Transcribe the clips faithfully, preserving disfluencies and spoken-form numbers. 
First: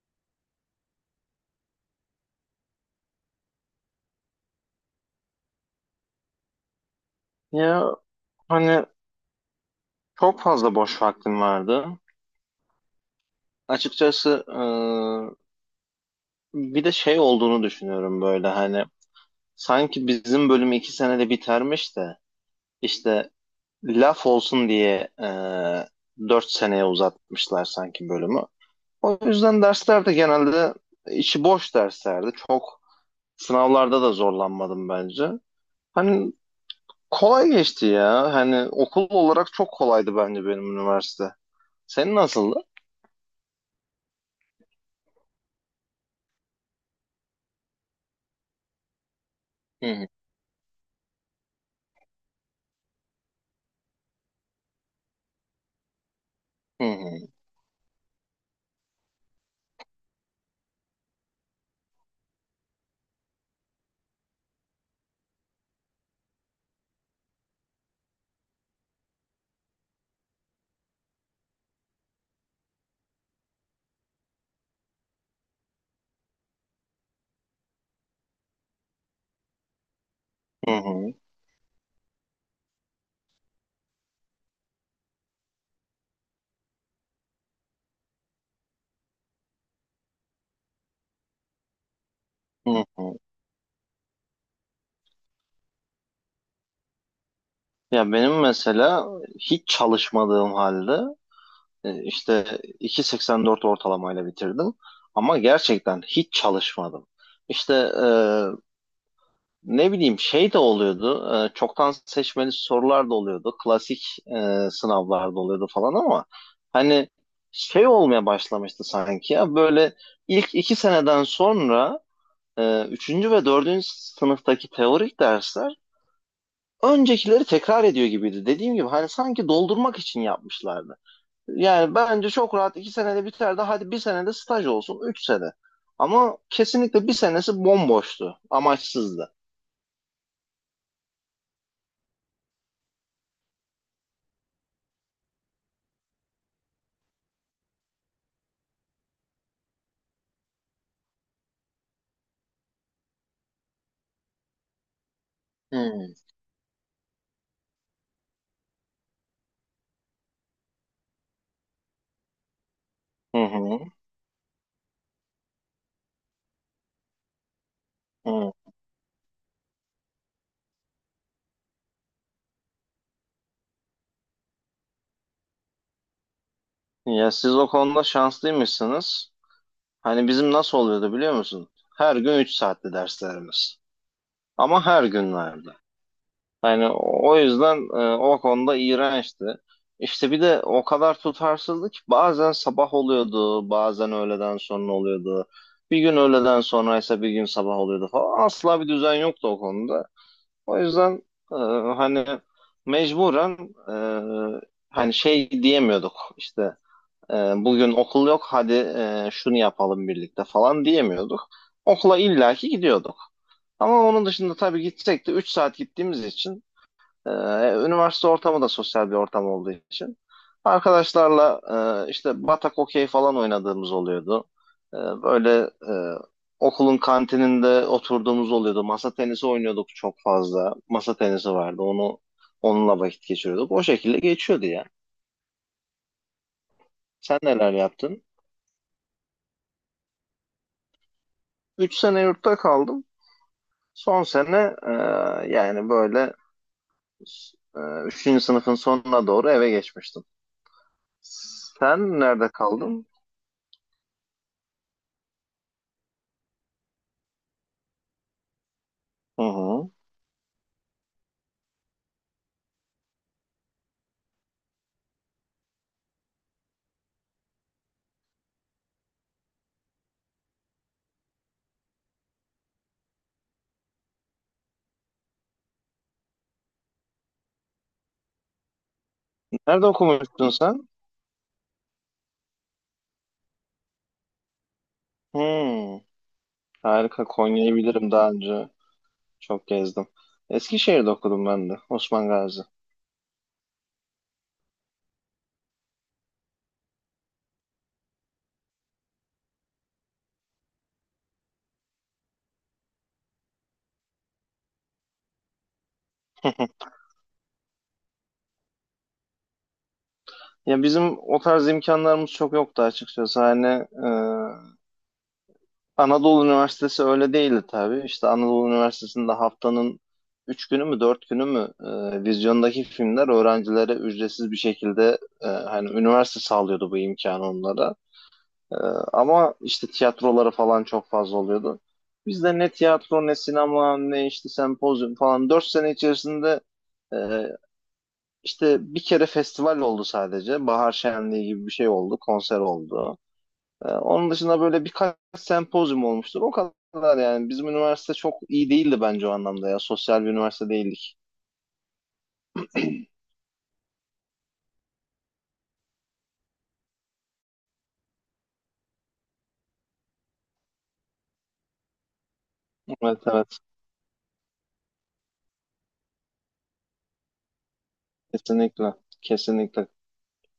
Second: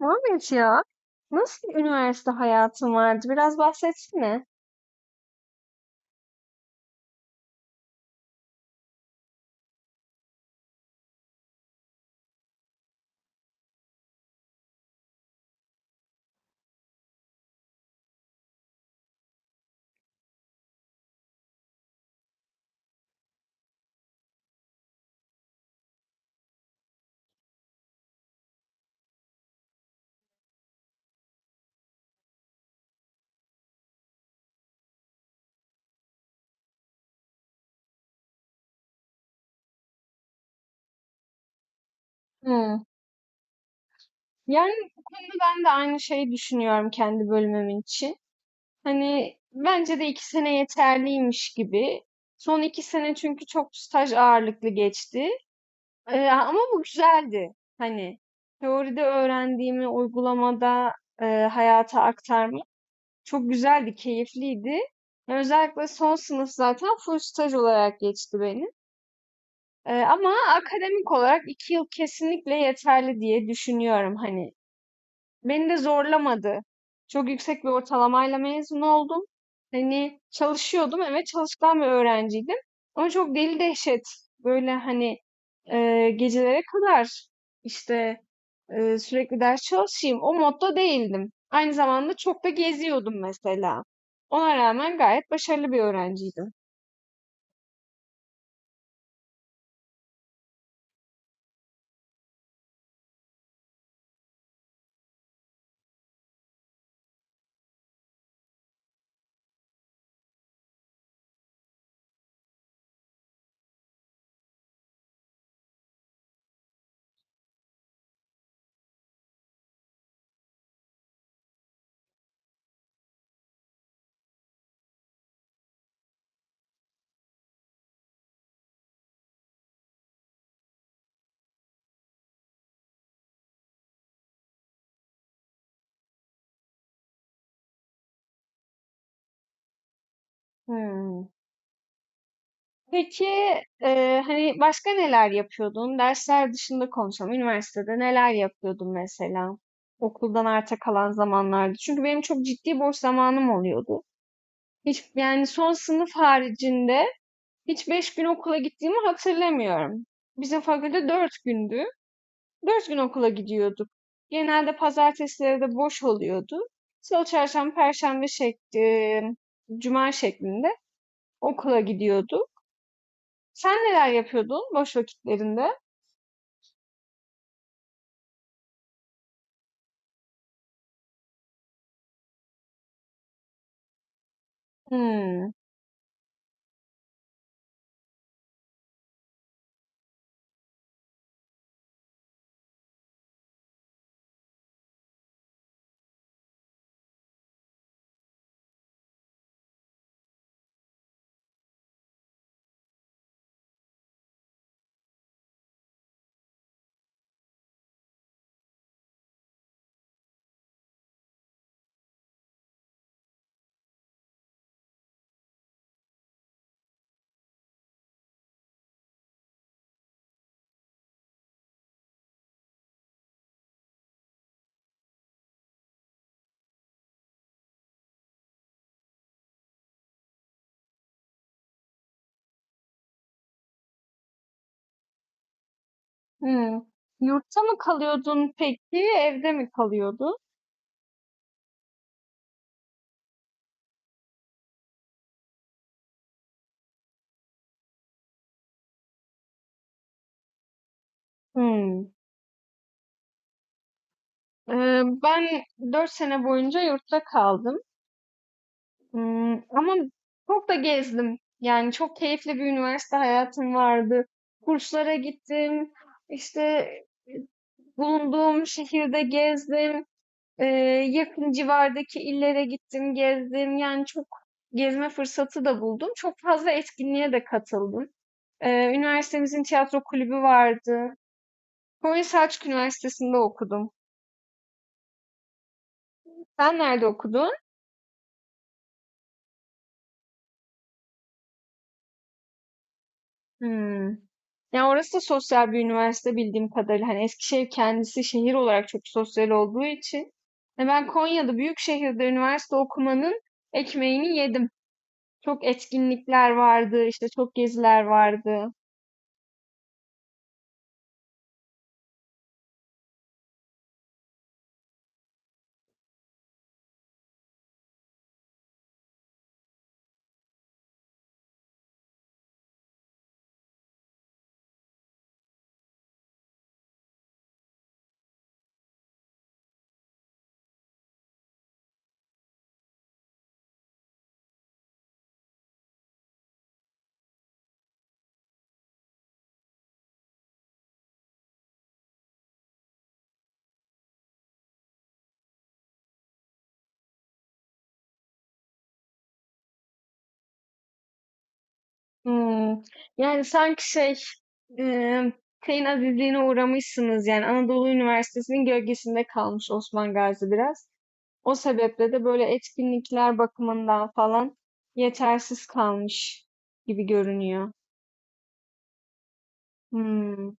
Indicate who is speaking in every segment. Speaker 1: Muhammed ya, nasıl bir üniversite hayatın vardı? Biraz bahsetsene.
Speaker 2: Ya, hani çok fazla boş vaktim vardı. Açıkçası e, bir de şey olduğunu düşünüyorum böyle hani sanki bizim bölüm iki senede bitermiş de işte laf olsun diye e, dört seneye uzatmışlar sanki bölümü. O yüzden derslerde genelde içi boş derslerdi. Çok sınavlarda da zorlanmadım bence. Hani kolay geçti ya. Hani okul olarak çok kolaydı bence benim üniversite. Senin nasıldı?
Speaker 1: Hı. Yani bu konuda ben de aynı şeyi düşünüyorum kendi bölümüm için. Hani
Speaker 2: Hı
Speaker 1: bence de
Speaker 2: hı.
Speaker 1: iki sene yeterliymiş gibi. Son iki sene çünkü çok staj ağırlıklı geçti. Ee, ama bu
Speaker 2: Hı hı.
Speaker 1: güzeldi. Hani teoride öğrendiğimi uygulamada e, hayata aktarmak çok güzeldi, keyifliydi. Özellikle son sınıf zaten full staj olarak geçti benim. Eee, ama akademik olarak iki yıl kesinlikle yeterli diye düşünüyorum hani. Beni de zorlamadı. Çok yüksek bir ortalamayla mezun oldum. Hani
Speaker 2: Hı
Speaker 1: çalışıyordum,
Speaker 2: hı,
Speaker 1: evet çalışkan bir öğrenciydim. Ama çok deli dehşet böyle hani eee, gecelere kadar işte eee, sürekli ders çalışayım o modda değildim. Aynı zamanda çok da
Speaker 2: hı hı.
Speaker 1: geziyordum mesela. Ona rağmen gayet başarılı bir öğrenciydim.
Speaker 2: Ya, benim mesela hiç çalışmadığım halde e, işte iki virgül seksen dört ortalamayla bitirdim. Ama gerçekten hiç çalışmadım. İşte e, ne bileyim şey de oluyordu. e, çoktan seçmeli sorular da oluyordu. Klasik e, sınavlar da oluyordu falan ama hani şey olmaya başlamıştı sanki ya böyle ilk iki seneden sonra e, üçüncü ve dördüncü sınıftaki teorik dersler öncekileri tekrar ediyor gibiydi. Dediğim gibi hani sanki doldurmak için yapmışlardı. Yani bence çok rahat iki senede biterdi. Hadi bir senede staj olsun. Üç sene. Ama kesinlikle bir senesi bomboştu. Amaçsızdı.
Speaker 1: Hmm. Peki, eee, hani başka neler yapıyordun? Dersler dışında konuşalım. Üniversitede neler yapıyordun mesela? Okuldan arta kalan zamanlarda. Çünkü benim çok ciddi boş zamanım oluyordu. Hiç yani son sınıf
Speaker 2: Hmm.
Speaker 1: haricinde hiç beş gün okula gittiğimi hatırlamıyorum. Bizim fakülte dört gündü. Dört gün okula
Speaker 2: Hı hı.
Speaker 1: gidiyorduk. Genelde pazartesileri de boş oluyordu. Salı, çarşamba, perşembe
Speaker 2: Hı.
Speaker 1: şekli, cuma şeklinde okula gidiyordu. Sen neler yapıyordun boş vakitlerinde?
Speaker 2: Ya, siz o konuda şanslıymışsınız. Hani bizim nasıl oluyordu biliyor musun? Her gün üç saatli derslerimiz. Ama her gün
Speaker 1: Hmm,
Speaker 2: vardı. Hani o yüzden e, o konuda iğrençti. İşte bir de o kadar tutarsızdı ki bazen sabah oluyordu, bazen öğleden sonra oluyordu. Bir gün öğleden sonraysa bir gün sabah oluyordu falan. Asla bir düzen yoktu o konuda. O yüzden e, hani mecburen e, hani şey diyemiyorduk işte e, bugün okul yok, hadi e, şunu yapalım birlikte falan diyemiyorduk. Okula illaki gidiyorduk. Ama onun dışında tabii gitsek de üç saat gittiğimiz için ee, üniversite ortamı da sosyal bir ortam olduğu için arkadaşlarla e, işte batak okey falan oynadığımız oluyordu. E, böyle e, okulun kantininde oturduğumuz oluyordu. Masa tenisi oynuyorduk çok fazla. Masa tenisi vardı. Onu onunla vakit geçiriyorduk. O şekilde geçiyordu ya.
Speaker 1: hmm.
Speaker 2: Sen
Speaker 1: Yurtta
Speaker 2: neler
Speaker 1: mı
Speaker 2: yaptın?
Speaker 1: kalıyordun peki, evde mi kalıyordun?
Speaker 2: Üç sene yurtta kaldım. Son sene e, yani böyle e, üçüncü sınıfın sonuna doğru eve geçmiştim.
Speaker 1: Hmm.
Speaker 2: Sen nerede kaldın?
Speaker 1: Ee, ben dört sene boyunca yurtta kaldım.
Speaker 2: Hı
Speaker 1: Hmm,
Speaker 2: hı.
Speaker 1: ama çok da gezdim. Yani çok keyifli bir üniversite hayatım vardı. Kurslara gittim. İşte bulunduğum şehirde gezdim. Eee, Yakın civardaki illere gittim, gezdim. Yani çok gezme fırsatı da buldum. Çok fazla etkinliğe de katıldım. Eee, üniversitemizin
Speaker 2: Nerede
Speaker 1: tiyatro kulübü
Speaker 2: okumuştun sen?
Speaker 1: vardı. Konya Selçuk Üniversitesi'nde okudum.
Speaker 2: Hmm,
Speaker 1: Sen nerede
Speaker 2: harika.
Speaker 1: okudun?
Speaker 2: Konya'yı bilirim daha önce. Çok gezdim. Eskişehir'de okudum ben de. Osman Gazi.
Speaker 1: Hmm. Ya orası da sosyal bir üniversite bildiğim kadarıyla. Hani Eskişehir kendisi şehir olarak çok sosyal olduğu için. E ben Konya'da büyük şehirde üniversite okumanın ekmeğini yedim. Çok etkinlikler vardı, işte çok geziler vardı.
Speaker 2: Ya, bizim o tarz imkanlarımız çok yoktu açıkçası. Hani e, Anadolu Üniversitesi öyle değildi tabii. İşte Anadolu Üniversitesi'nde haftanın üç günü mü dört günü mü e, vizyondaki filmler öğrencilere ücretsiz bir şekilde e, hani üniversite sağlıyordu bu imkanı onlara. Ee, ama işte tiyatroları falan çok fazla oluyordu. Biz de ne tiyatro ne sinema ne işte sempozyum falan dört sene içerisinde e, işte bir kere festival oldu sadece. Bahar Şenliği gibi bir şey oldu. Konser oldu. Ee, onun dışında böyle birkaç sempozyum olmuştur. O kadar yani. Bizim üniversite çok iyi değildi bence o anlamda ya. Sosyal bir üniversite değildik.
Speaker 1: Hımm. Yani, sanki şey, emm, şeyin azizliğine uğramışsınız, yani, Anadolu Üniversitesi'nin gölgesinde kalmış Osman Gazi biraz. O sebeple de böyle
Speaker 2: Evet,
Speaker 1: etkinlikler
Speaker 2: evet.
Speaker 1: bakımından falan yetersiz kalmış gibi görünüyor.
Speaker 2: Kesinlikle. Kesinlikle.
Speaker 1: Hımm,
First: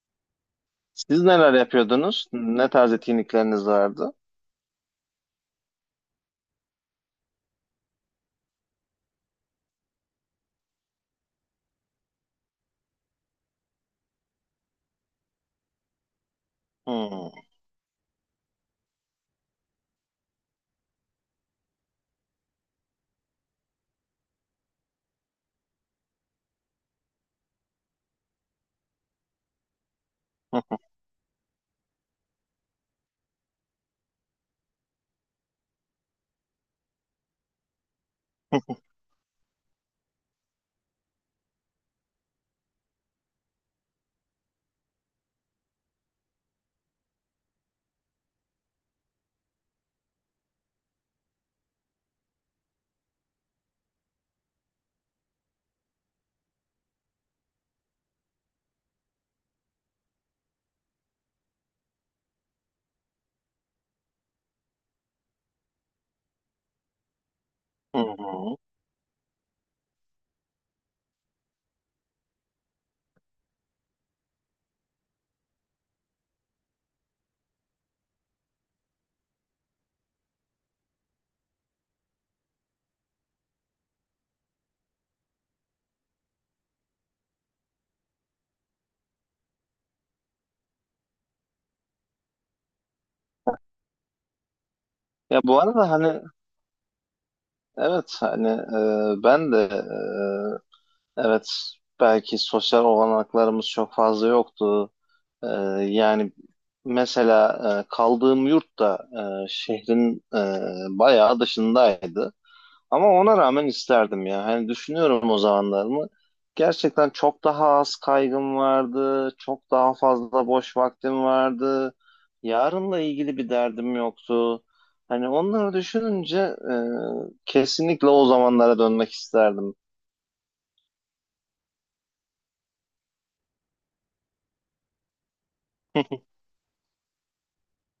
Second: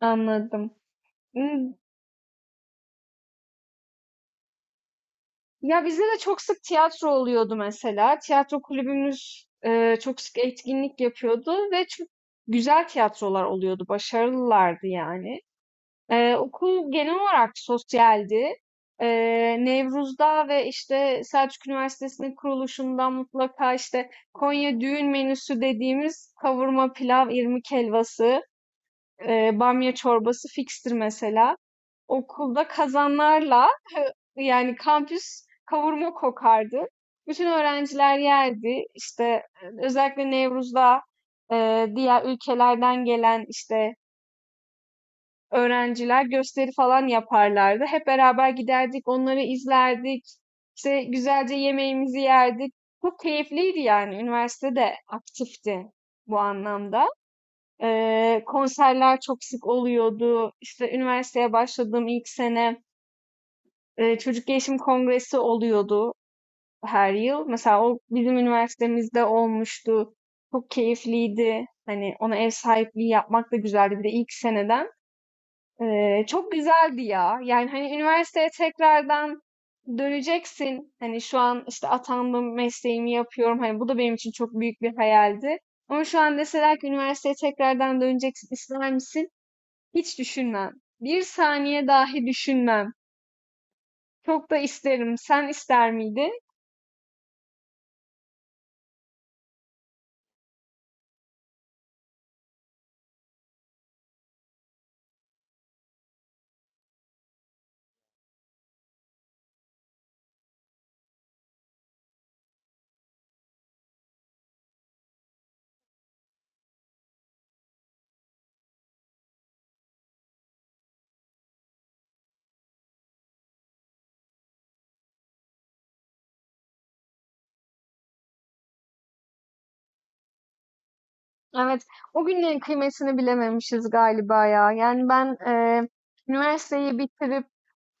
Speaker 1: anladım.
Speaker 2: Siz neler
Speaker 1: Imm,
Speaker 2: yapıyordunuz? Ne tarz etkinlikleriniz vardı?
Speaker 1: ya, bizde de çok sık tiyatro oluyordu mesela. Tiyatro kulübümüz, eee, çok sık etkinlik yapıyordu ve çok güzel tiyatrolar oluyordu, başarılılardı yani. Eee, okul genel
Speaker 2: Hmm.
Speaker 1: olarak sosyaldi. Eee, Nevruz'da ve işte Selçuk Üniversitesi'nin kuruluşundan mutlaka işte Konya düğün menüsü dediğimiz kavurma, pilav, irmik helvası, eee, bamya çorbası fikstir mesela. Okulda kazanlarla yani kampüs kavurma kokardı. Bütün öğrenciler yerdi. İşte e, özellikle Nevruz'da e, diğer ülkelerden gelen işte öğrenciler gösteri falan yaparlardı. Hep beraber giderdik, onları izlerdik. İşte güzelce yemeğimizi yerdik. Çok keyifliydi yani. Üniversite de aktifti bu anlamda. Ee, konserler çok sık oluyordu. İşte üniversiteye başladığım ilk sene e, çocuk gelişim kongresi oluyordu her yıl. Mesela o bizim üniversitemizde olmuştu. Çok keyifliydi. Hani ona ev sahipliği yapmak da güzeldi. Bir de ilk seneden. Eee, çok güzeldi ya. Yani hani üniversiteye tekrardan döneceksin. Hani şu an işte atandım, mesleğimi yapıyorum. Hani bu da benim için çok büyük bir hayaldi. Ama şu an deseler ki üniversiteye tekrardan döneceksin, ister misin? Hiç düşünmem. Bir saniye dahi düşünmem. Çok da isterim.
Speaker 2: Ya,
Speaker 1: Sen
Speaker 2: bu arada
Speaker 1: ister
Speaker 2: hani
Speaker 1: miydin?
Speaker 2: evet hani e, ben de e, evet belki sosyal olanaklarımız çok fazla yoktu. E, yani mesela e, kaldığım yurt da e, şehrin e, bayağı dışındaydı. Ama ona rağmen isterdim ya. Hani düşünüyorum o zamanlarımı. Gerçekten çok daha az kaygım vardı. Çok daha fazla boş vaktim vardı. Yarınla ilgili bir derdim yoktu. Hani onları düşününce e, kesinlikle o zamanlara dönmek isterdim.
Speaker 1: Evet. O günlerin kıymetini bilememişiz galiba ya. Yani ben eee, üniversiteyi bitirip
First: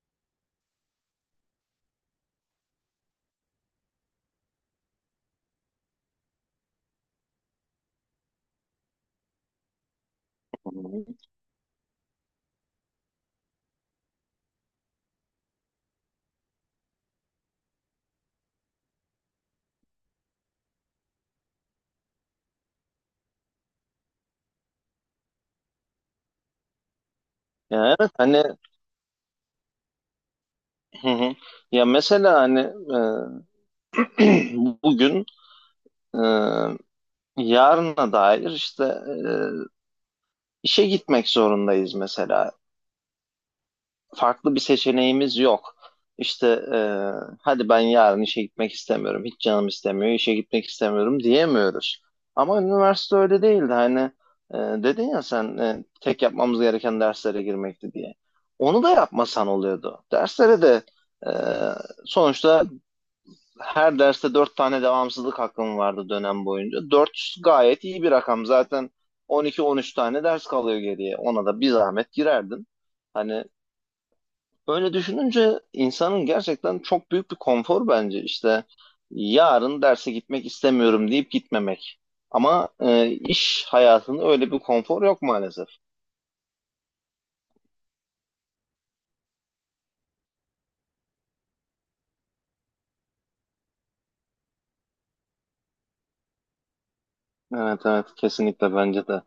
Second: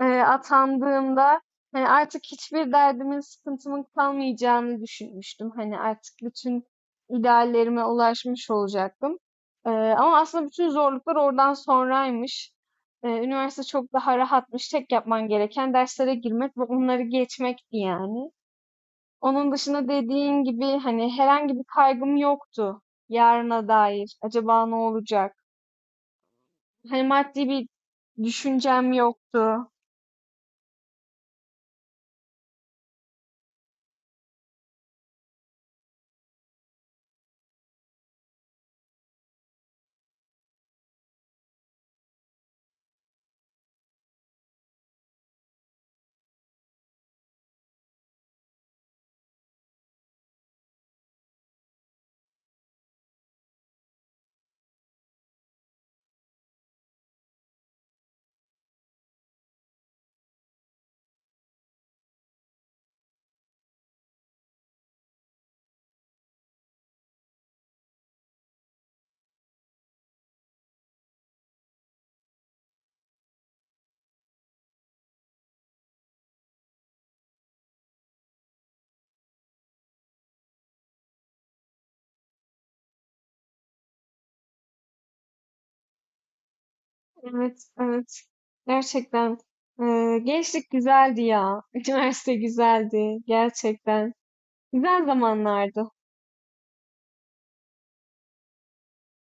Speaker 1: eee, atandığımda hani artık hiçbir derdimin, sıkıntımın kalmayacağını düşünmüştüm. Hani artık bütün ideallerime ulaşmış olacaktım. Eee, ama aslında bütün zorluklar oradan sonraymış. Eee, üniversite çok daha rahatmış. Tek yapman gereken derslere girmek ve onları geçmekti yani. Onun dışında dediğin gibi hani herhangi bir kaygım yoktu yarına dair. Acaba ne olacak? Hani maddi bir
Speaker 2: Ya, evet hani,
Speaker 1: düşüncem yoktu.
Speaker 2: hı hı. Ya mesela hani e, bugün e, yarına dair işte e, işe gitmek zorundayız mesela. Farklı bir seçeneğimiz yok. İşte e, hadi ben yarın işe gitmek istemiyorum, hiç canım istemiyor, işe gitmek istemiyorum diyemiyoruz. Ama üniversite öyle değildi. Hani e, dedin ya sen e, tek yapmamız gereken derslere girmekti diye. Onu da yapmasan oluyordu. Derslere de e, sonuçta her derste dört tane devamsızlık hakkım vardı dönem boyunca. Dört gayet iyi bir rakam. Zaten on iki on üç tane ders kalıyor geriye. Ona da bir zahmet girerdin. Hani böyle düşününce insanın gerçekten çok büyük bir konfor bence işte yarın derse gitmek istemiyorum deyip gitmemek. Ama e, iş hayatında öyle bir konfor yok maalesef.
Speaker 1: Evet, evet. Gerçekten. Eee, gençlik güzeldi ya. Üniversite güzeldi. Gerçekten. Güzel zamanlardı.
Speaker 2: Evet, evet, kesinlikle bence de.